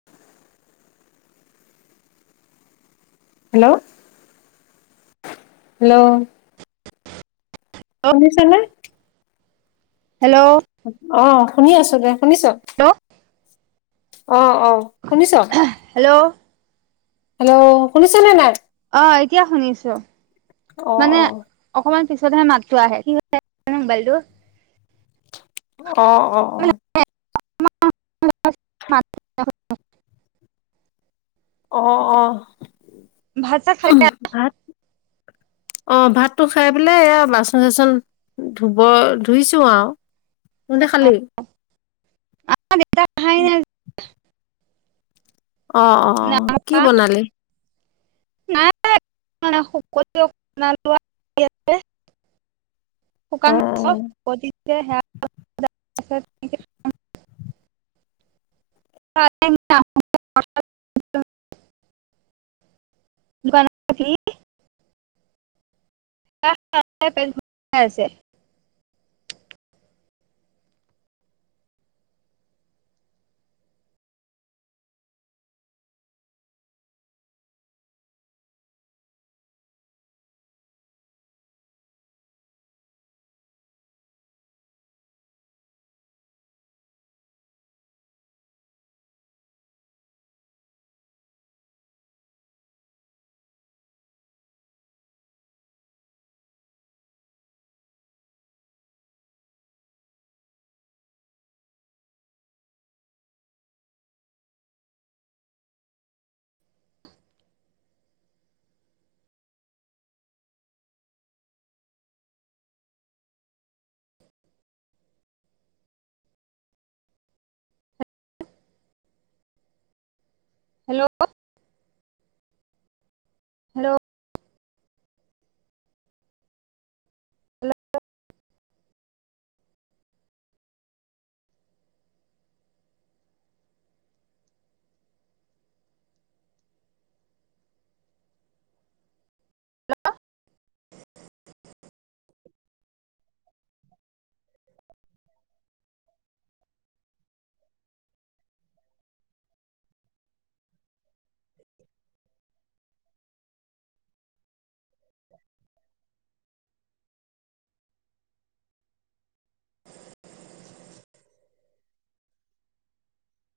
[unintelligible] Hello, hello, শুনিছা নে? Hello অ, শুনি আছোঁ দে, শুনিছ? হেল্ল', অ, অ, শুনিছ? হেল্ল', হেল্ল' শুনিছনে নাই? অ, এতিয়া শুনিছোঁ অ মানে অকণমান পিছতহে মাতটো আহে [inaudible] মোবাইলটো। অ, অ, অ, ম [inaudible] অ, অ, ভাত চাত খালে ভাত। অ, ভাতটো খাই পেলাই এ বাচন চাচন ধুব ধুইছোঁ আৰু। [inaudible] খালি। [inaudible] অ অ অ কি বনালি [inaudible] নাই [inaudible] শুকান অ [inaudible] [unintelligible] দোকান [inaudible] [inaudible] আছে হেল্ল', হেল্ল', আ [unintelligible] [unintelligible]